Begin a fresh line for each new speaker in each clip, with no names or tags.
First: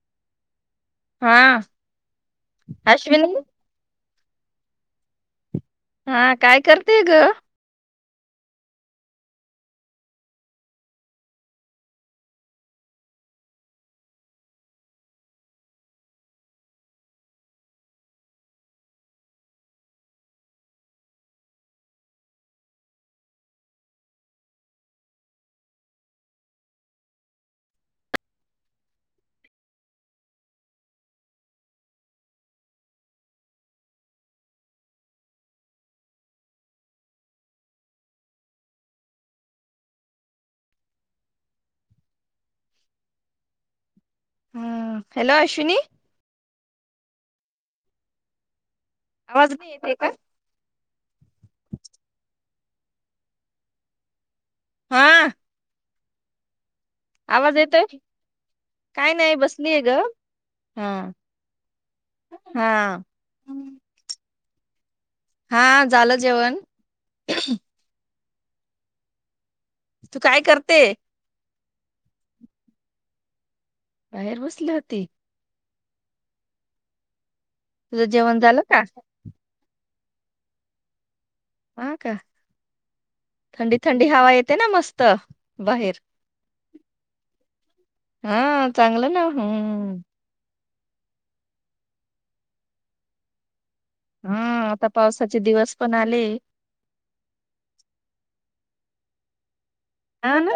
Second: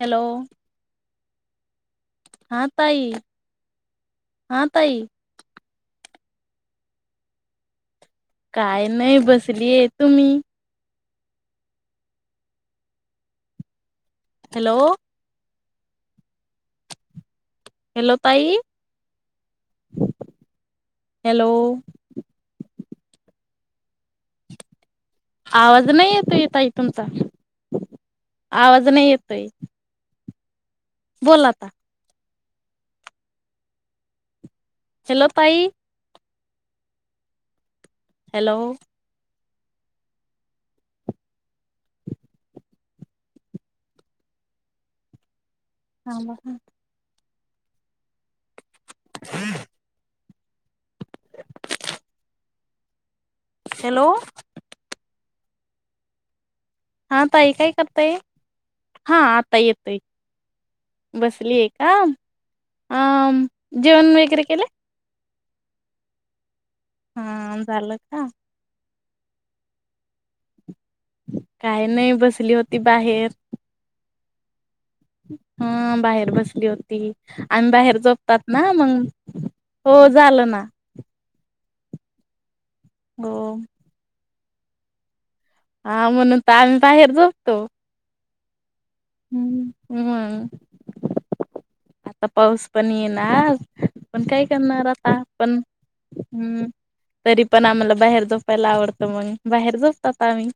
Hello
हा
हा ताई
अश्विनी
हा ताई
हा काय करते ग
काय नाही बसलीये तुम्ही? हॅलो हॅलो ताई हॅलो आवाज नाही येतोय ताई तूमचा आवाज नाही येतोय. बोल आता, हॅलो ताई, हॅल
हम्म हॅलो अश्विनी
हा ब ह
आवाज नाही येते का.
हॅलो
हा
हा ताई
आवाज
काय
येतोय
करताय,
काय
हा
नाही
आता
बसलीय ग
येतय
हा
बसली आहे. का
हा
अ जेवण वगैरे केला
हा झालं जेवण.
हा झालं का.
तू काय करते.
काही नाही बसली होती बाहेर.
बाहेर बसल्यात. ते
हा बाहेर बसली होती. आम्ही बाहेर
तुझं जेवण
जोपतात
झालं
ना
का
म्हणून. हो झालं ना
हा का.
हो
थंडी थंडी हवा येत. ते ना मस्त बाहेर
हा म्हणून तर आम्ही बाहेर झोपतो
हा चांगलं ना ह
मग आता पाऊस पण येणार पण
हा
काय करणार आता
पावसाचे
पण
दिवस आले
हम् तरी पण आम्हाला बाहेर दो ला आवडत मग बाहेर जा
हा ना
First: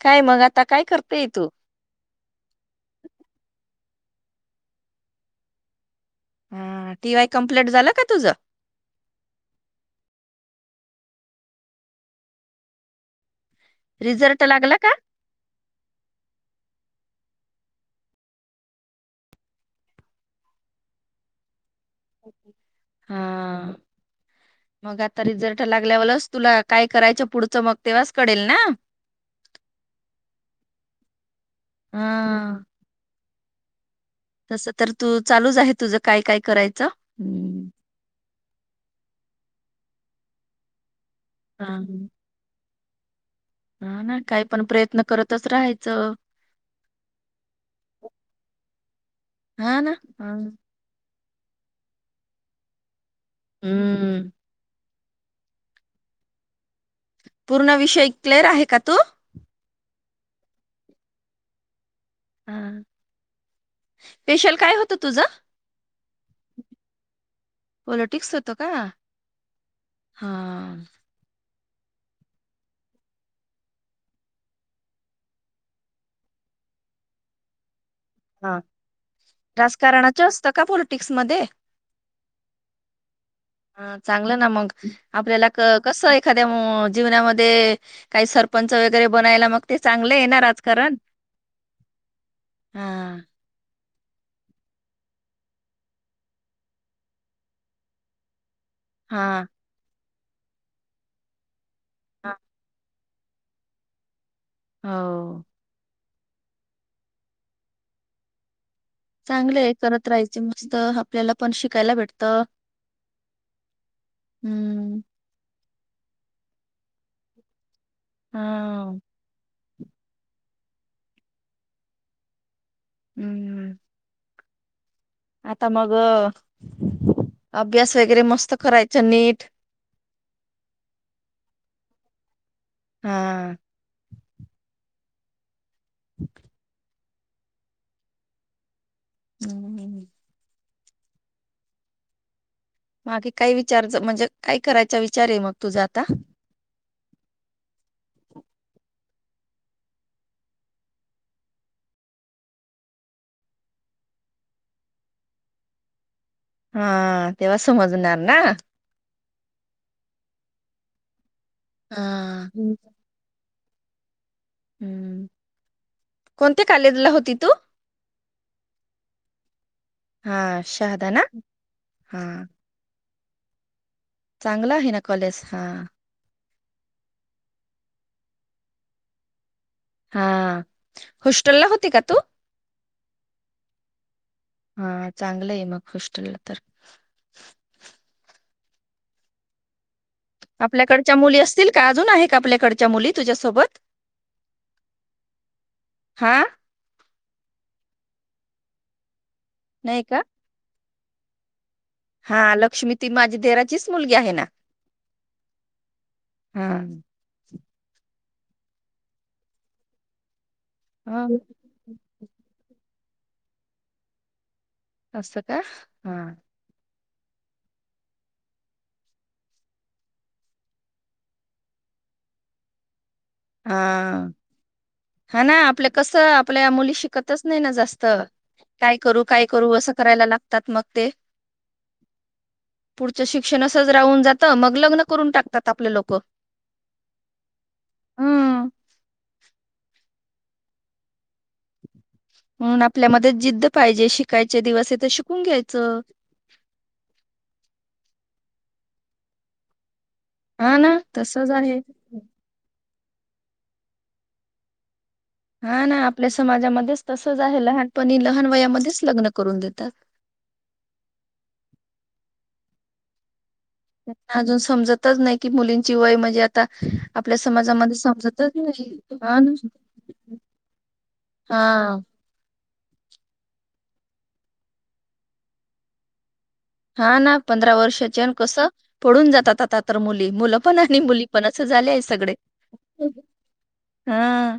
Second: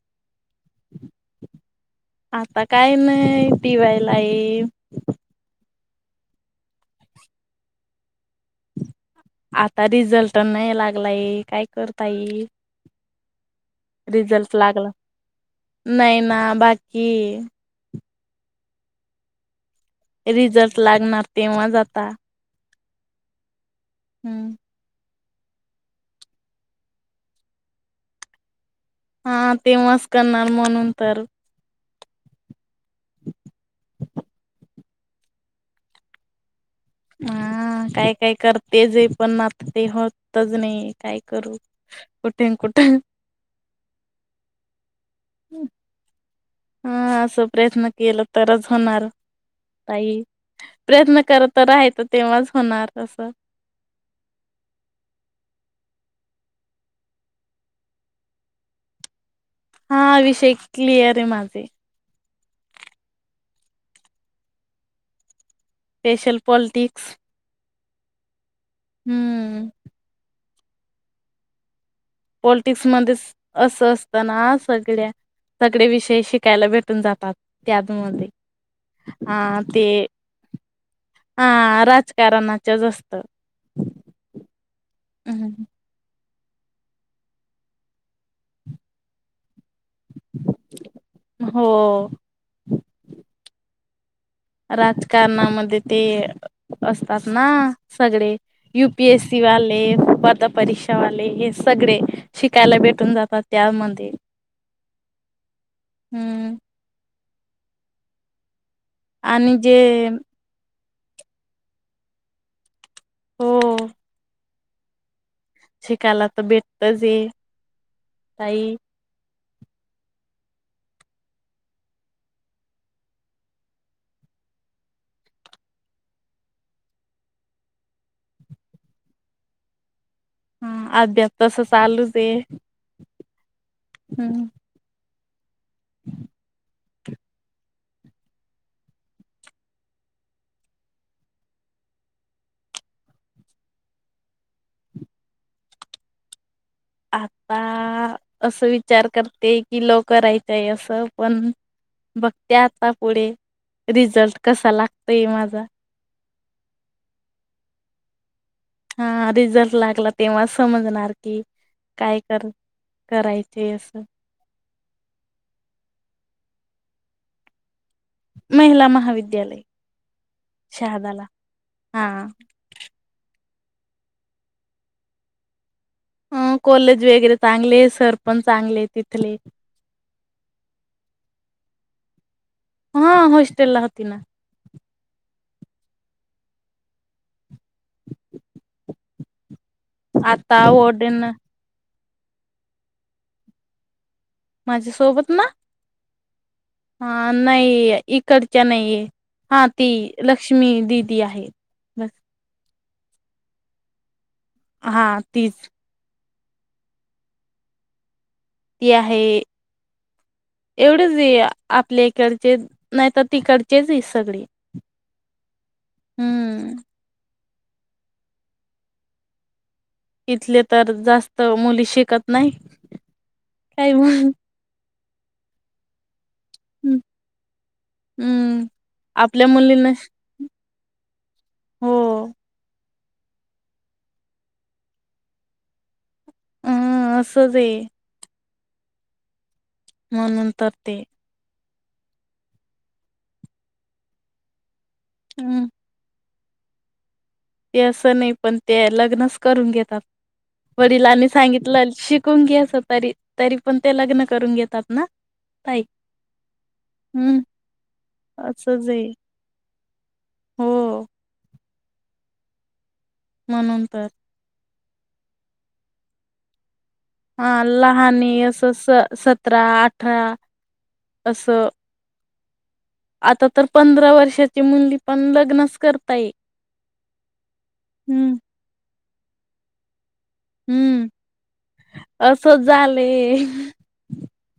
काय मग आता काय करतेय तू
आता काही नाही टिवाय लाई
हा टी वाय कम्प्लीट झालं का तुझ
आता रिझल्ट नाही लागलाय काय करताई रिझल्ट लागला नाही ना बाकी रिझल्ट लागणार तेव्हा ज
हा मग आता रिझल्ट लागल्यावरच तुला काय करायचं पुढचं मग तेव्हाच कळेल ना?
हा तेंव्हाच कळणार म्हणून तर.
हा.
[inaudible]
तसं तर तू चालूच आहे तुझं काय काय करायच
हा काय काय करतेच आहे, पण आत ते होतच नाही, काय करू
हा
कुठे कुठ [inaudible]
हा ना काय पण प्रयत्न करतच राहायचं.
हा असं प्रयत्न केलं तरच होणार,
हा ना.
ताई
हा.
प्रयत्न करत राहायच तेव्हाच होणार असं.
हम्म, पूर्ण विषय क्लिअर आहे का तू?
हा विषय क्लिअर आहे माझे.
हा स्पेशल काय होतं तुझं?
स्पेशल पोल्टिक्स
पॉलिटिक्स त का? हा. [inaudible]
पॉलिटिक्स मध्येच असं असत ना सगळ्या सगळे विषय शिकायला भेटून जातात त्यात.
ह राजकारणाच असत का पॉलिटिक्स मध्ये?
हा राजकारणाच्याच असत
चांगलं ना मग आपल्याला कस एखाद्या मु जीवनामध्ये काही सरपंच वगैरे बनायला, मग ते चांगलं आहे ना राजकारण.
हो
हा.
राजकारणामध्ये ते, असतात ना सगळे. युपी एस सी
हा
वालेे, पात्र परीक्षावाले, हे सगडे
हा.
शिकायला भेट कून जातात त्यामध्ये,
हो.
हम्म. आणि
चांगले आहे,
जे
करत राहायचे मस्त आपल्याला पण शिकायला भेटत. हम्म.
शिकयला तर भेटतच ये,
हा. हम्मम आता मग, अभ्यास वगैरे मस्त करायचं नीट
हा अभ्यास तस चालूच हे.
हा. हम्म ह्. मागे काही विचार म्हणजे, काय करायचा विचार आहे मग तुझा आता.
आता असं विचार करते, कि लो करायचाय असं. पण बघते आता पुढे रिझल्ट कसा लागतोय माझा.
हा तेव्हा समजणार ना,
ह रिझल्ट लागला तेव्हा समजणार, कि काय कर
हा
करायच. तेसं
हम् कोणत्या कालेजला होती तू?
महिला महाविद्यालय.
हा
शहादाला
शहादना हा, चांगला आहे. ना कॉलेज हा
अ कॉलेज वगैरे चांगले आहे. सरपंच चांगले तिथले,
हा होशटेल ला होती का तू,
हा हस्टेल ला होती.
होस्टेलला तर
आता
आपल्याकडच्या
ओडेन
मुली असतील का, अजून आहे का आपल्याकडच्या मुली तुझ्यासोबत?
माझ्या सोबत ना
हा
हा नाही इकडच्या नाही आहे. हां ती
नाही का
लक्ष्मी दि ती आहे. बस
हा लक्ष्मी ती माझी दिराचीच मुलगी आहे ना.
हा तीच
ह
ती आहे. एवढंच
हा,
आहे आपल्या इकडचे नाही तर तिकडचेच आहे सगळी.
असच का हा
इथले तर जास्त मुली शिकत नाही.
हा
काही म्हणून
हा ना आपलं कस आपल्या मुली शिकतच नाही ना जास्त
हम्म.
काय करू काय
आपल्या
करू असं
मुलींना
करायला लागत. त्यात मग ते
हो
पुढचं शिक्षण असंच राहून जातं मग लग्न करून टाकात आपले लोक.
हम् असं ते
हम
म्हणून तर ते
म्हणून आपल्यामध्ये जिद्द पाहिजे शिकायचे दिवस तर शिकून
हम्म
घ्यायचं.
ते असं नाही पण ते लग्नच करून घेतात.
हा ना
वडिलांनी
तसच आहे
सांगितलं शिकून घे असं तरी तरी पण ते लग्न करून घेतात ना. ताई
हा ना आपल्या समाजामध्येच तसच
हम्म
आहे लहानपणी लहान
असंच
वयामध्येच
आहे
लग्न करून देतात.
हो म्हणून तर
अजून समजत नाही की मुलींची वय म्हणजे आता आपल्या
हा
समाजामध्ये
लहान
समजतच
असं स
नाही हा ना
सतरा अठरा असं
हा
आता तर पंधरा वर्षाची मुली पण लग्नच करता ये
हा ना पंधरा वर्षाच्यान कसं? पळून जातात आता तर मुली. मुलं पण आणि
हम्म
मुली पण अस झाले आहे सगळे
असंच झाले
हा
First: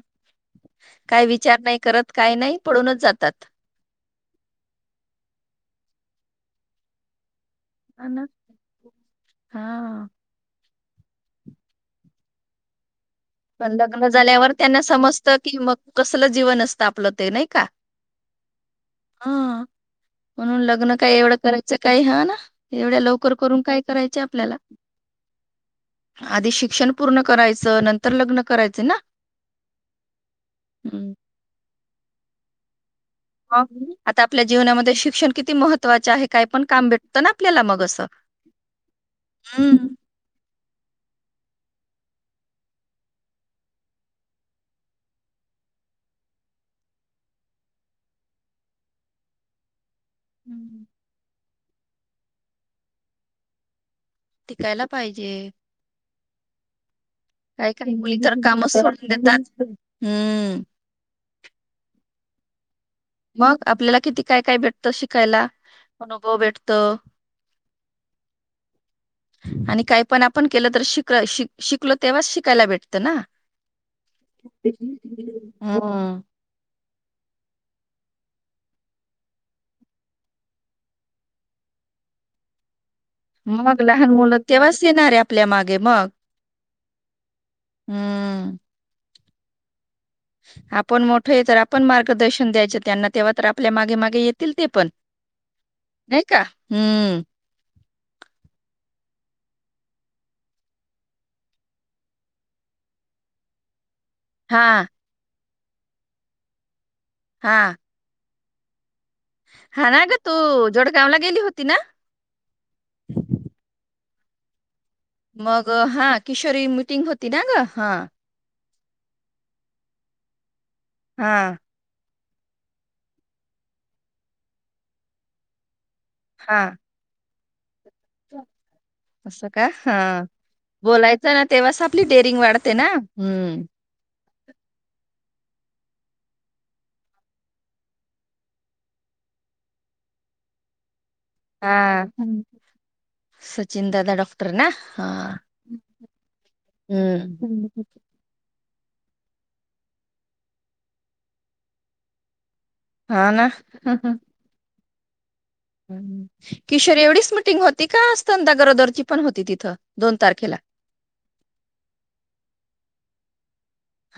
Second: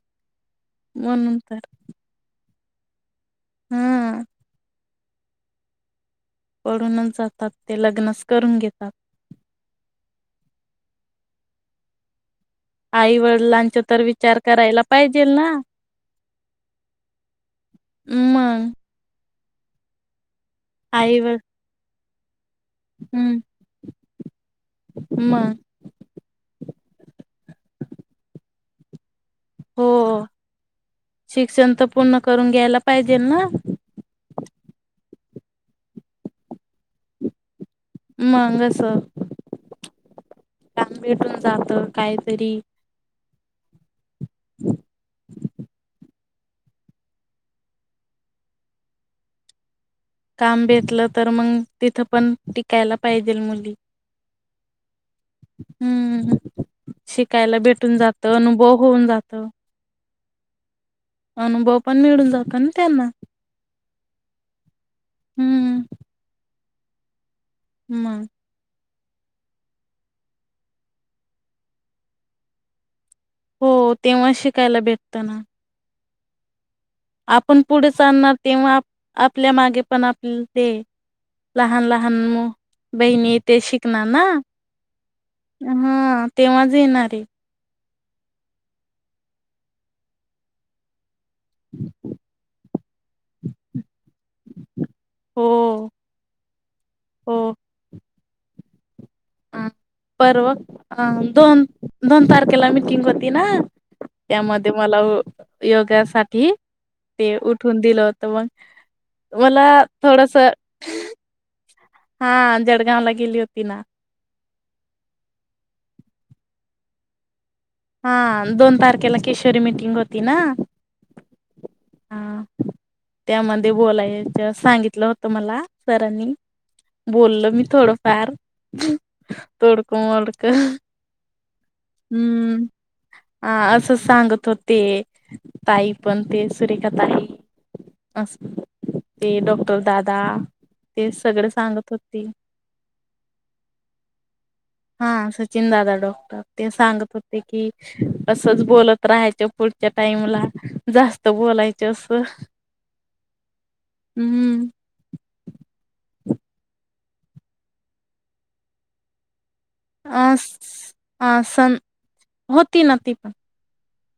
काय
म्हणून
विचार नाही करत काय नाही. पडूनच जातात.
हम्म. पडूनच जातात. ते
हा
लग्नच
ना
करून घेतात.
हा
आई
पण
वडिलांचा तर
लग्न
विचार
झाल्यावर
करायला
त्यांना
पाहिजेल
समजत
ना
कि मग कसल जीवन असतं आपलं ते नाय का?
मग
हां. म्हणून लग्न काय
आई व
एवढं करायचं काय हा [inaudible] एवढ्या लवकर
हम्म
करून काय करायचे आपल्याला
मग
आधी शिक क्षण पूर्ण कयचं नं तर लग्न करायचे ना?
हो
हं.
शिक्षण तर पूर्ण करून ग्याला पाहिजेल ना?
मग आता आपल्या जीवनामध्ये शिक्षण किती महत्त्वाचे आहे काय पण काम भेटतं ना आपल्याला मग असं.
मग अस
हं.
काम भेटून जात काहीतरी ह काम
हं.
बेतलं तर मग तिथं पण टिकायला पाहिजेल मुली
टिकायला पाहिजे.
हम्म शिकायला
काही-काही
भेटून जातं अनुभव होऊन जात.
हम्म.
अनुभव पण मिळून जात ना त्यांना
मग आपल्याला किती काय काय भेटतं शिकायला
हम्म
अनुभव भेटत त
मं.
आणि काय पण आपण केल तर शिकलाय शिक शिकलो तेव्हाच शिकायला भेट तना
हो तेव्हा शिकायला भेटत ना
हम्म.
आपण पुढे चालणार तेव्हा आपण आपल्या मागे पण आप ले लहान लहान मु बहिणी ते
मग
शिकणार
लहान
ना
मुलं तेव्हाच येणार आहे आपल्या मागे मग
हा तेव्हाच येणारे
हम्म. आपण मो कुठे तर आपण मार्गदर्शन द्यायचे त्यांना तेव्हा तर आपल्या मागे मागे येतील ते पण
हो
नाही का? हम्म.
हो परवा अ दोन दोन तारखेला मिीटिंग होती ना?
हा
त्यामध्ये मला योगासाठी ते
हा
उठून दिलं तम
हा ना ग तू जोडगावला गेली होती ना,
हा जळगाव ला गेली होती ना
मटिंग होती ना ग
हा दोन पारखेला क केशोरी मिीटिंग होती ना.
हा
हा त्यामध्ये बोलायच्या सांगितलं होतं मला सरांनी बोललं मी थोडं
अस का हा
मोडकं
बोलायचं ना तेव्हाच आपली डेरिंग
हम्म
वाढते. ना
हा
हम्म
असं सांगत होते. ताई पण ते सुरेखा ताई अस ते डॉक्टर दादा ते सगळे
हा
सांगत होते
सचिन दादा डॉक्टर ना
हा सचिन दादा डॉक्टर ते सांगत होते
हम्म
की अस बोलत राहायच पुढच्या टाइमला जास्त बोलायच असं
हा ना
हम्म
किशोर एवढीच मिटिंग होती का स्तनदा गरोदरची पण होती तिथे?
अ अ स होती नती ह्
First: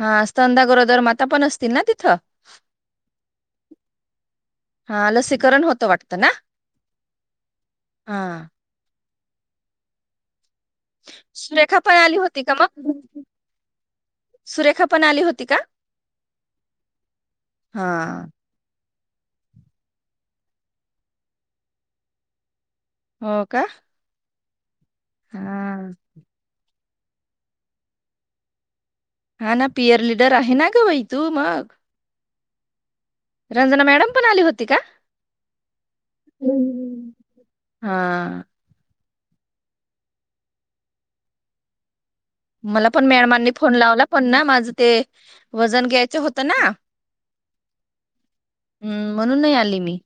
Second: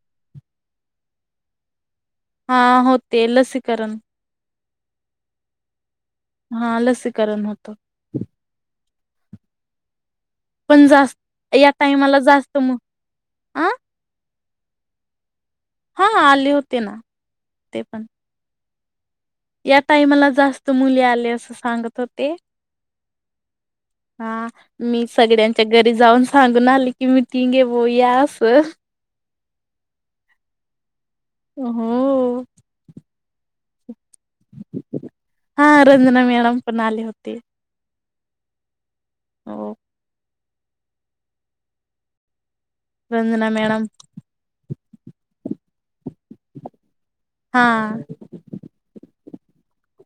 हा स्तनदा गरोदर माता पण असतील ना ती
हा हो ते लसीकरण
हा लसीकरण होतं वाटतं. ना
हा लसीकरण होतं.
हा
पण जास् या
सुरेखा पण आली
टाइमाला
होती का
जास्त मग अ
सुरेखा पण आली होती का?
हा आले होते ना ते
हा
पण या टाईमाला जास्त मुली आले असं सांगत होते.
हो का?
हा मी सगळ्यांच्या घरी
हा
जाऊन सांगून आली. कि मिटींग आहे बया अस
हा ना पियर लीडर आहे ना गौरी
हो.
रंजना मॅडम पण आली होती का
हा रंजना मॅडम पण आली होती.
हा
हो.
मला पण
रंजना
मॅडमांनी फोन
मॅडम
लावला पण ना माझं ते वजन घ्यायचं होत ना
हा.
हम्म म्हणून नाही आली मी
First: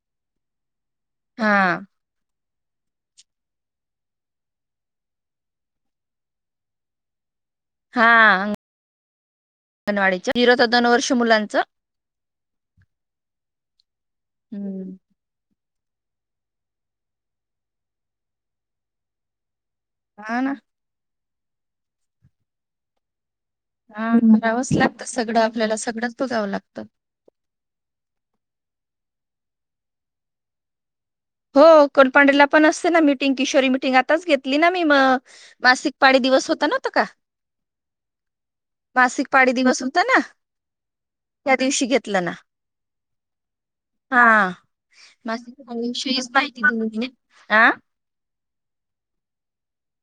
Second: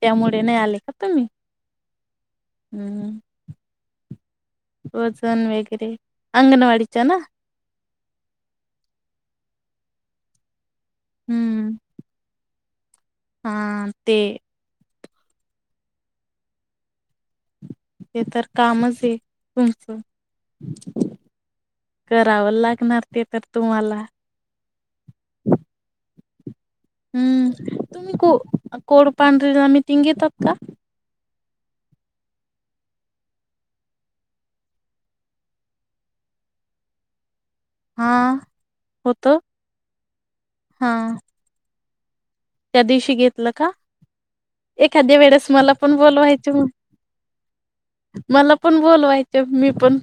त्यामुळे नाही आले का तुमी
हा
हम्म वजन वगैरे अंगणवाडीच्या ना
हा अंगणवाडीच्या दोन वर्ष मुलांच
हम्म हा ते
हम्म
ते तर कामच आहे. तुमचं.
हा ना
करावं लागणार ते तर. तुम्हाला
हा बघावाच लागतं सगळं आपल्याला सगळंच बघावं लागत.
हम्म तुम्ही को कोड पांढरीला मिटिंग घेतात का?
हो कोलपांडेला पण असते ना मिटिंग किशोरी मिटिंग आताच घेतली ना मी म मासिक पाळी दिवस होता नवता का?
हा
मासिक
होतं
पाळी दिवस होता ना
हा
त्या दिवशी घेत घेतल ना.
त्या दिवशी घेतलं का?
हा
एखाद्या वेळेस
मासिक
मला पण बो
पाळीविषयीच
बोलवायच
माहिती
म
दिली तिने हा
मला पण बोलवायचं मी पण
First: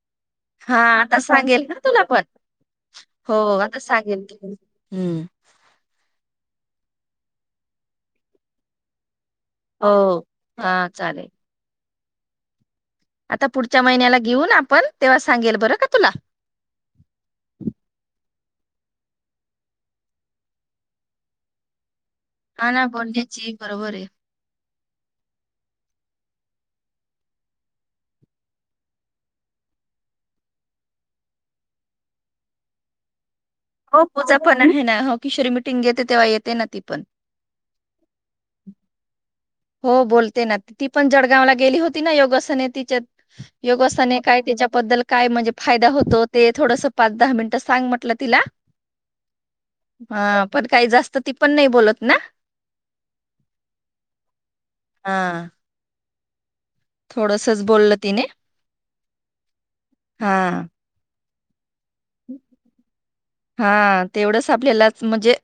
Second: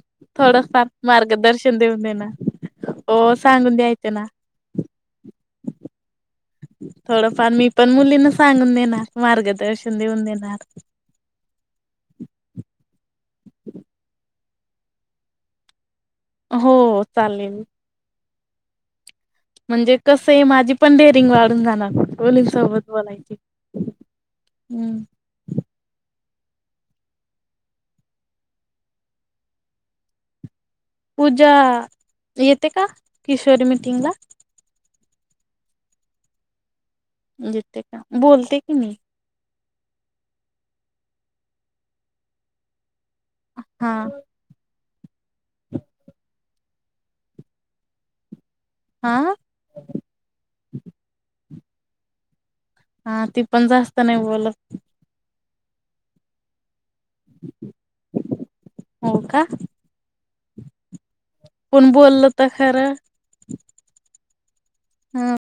हा
थोडंफार
आता सांगेल ना
मार्गदर्शन देऊन
तुला पण
देणार
हो
सांगून
आता
द्यायचे ना.
सांगेल त हम्.
थोडंफार मी पण मुलीना सांगून देणार.
हो
मार्गदर्शन देऊन देणार.
हा चालेल आता पुढच्या महिन्याला घेऊ ना आपण तेव्हा सांगेल बरं का तुला.
हो चालेल. म्हणजे कस आहे माझी पण डेरिंग वाढून जाणार.
ह ना
मुलींसोबत
पंडितजी बरोबर आहे.
हमं. पूजा येते का? किशोरी
हो
मिटिंगला
पूजा पण आहे ना हो किशोरी मिटिंग घेते तेव्हा येते ना ती पण.
येत का बोलते की नाही?
हो बोलते ना ती पण जळगावला गेली होती ना योगासने तिच्या
हा
योगासने काय त्याच्याबद्दल काय म्हणजे फायदा होतो ते थोडस पाच दहा मिनिटं सांग म्हटलं तिला
हा
हा पण काही जास्त ती पण नाही बोलत ना.
हा ती पण जास्त नाही बोलत.
हा थोडसच बोलल तिने.
हो का?
हा
पण बोललता खर
हा तेवढंच आपल्यालाच म्हणजे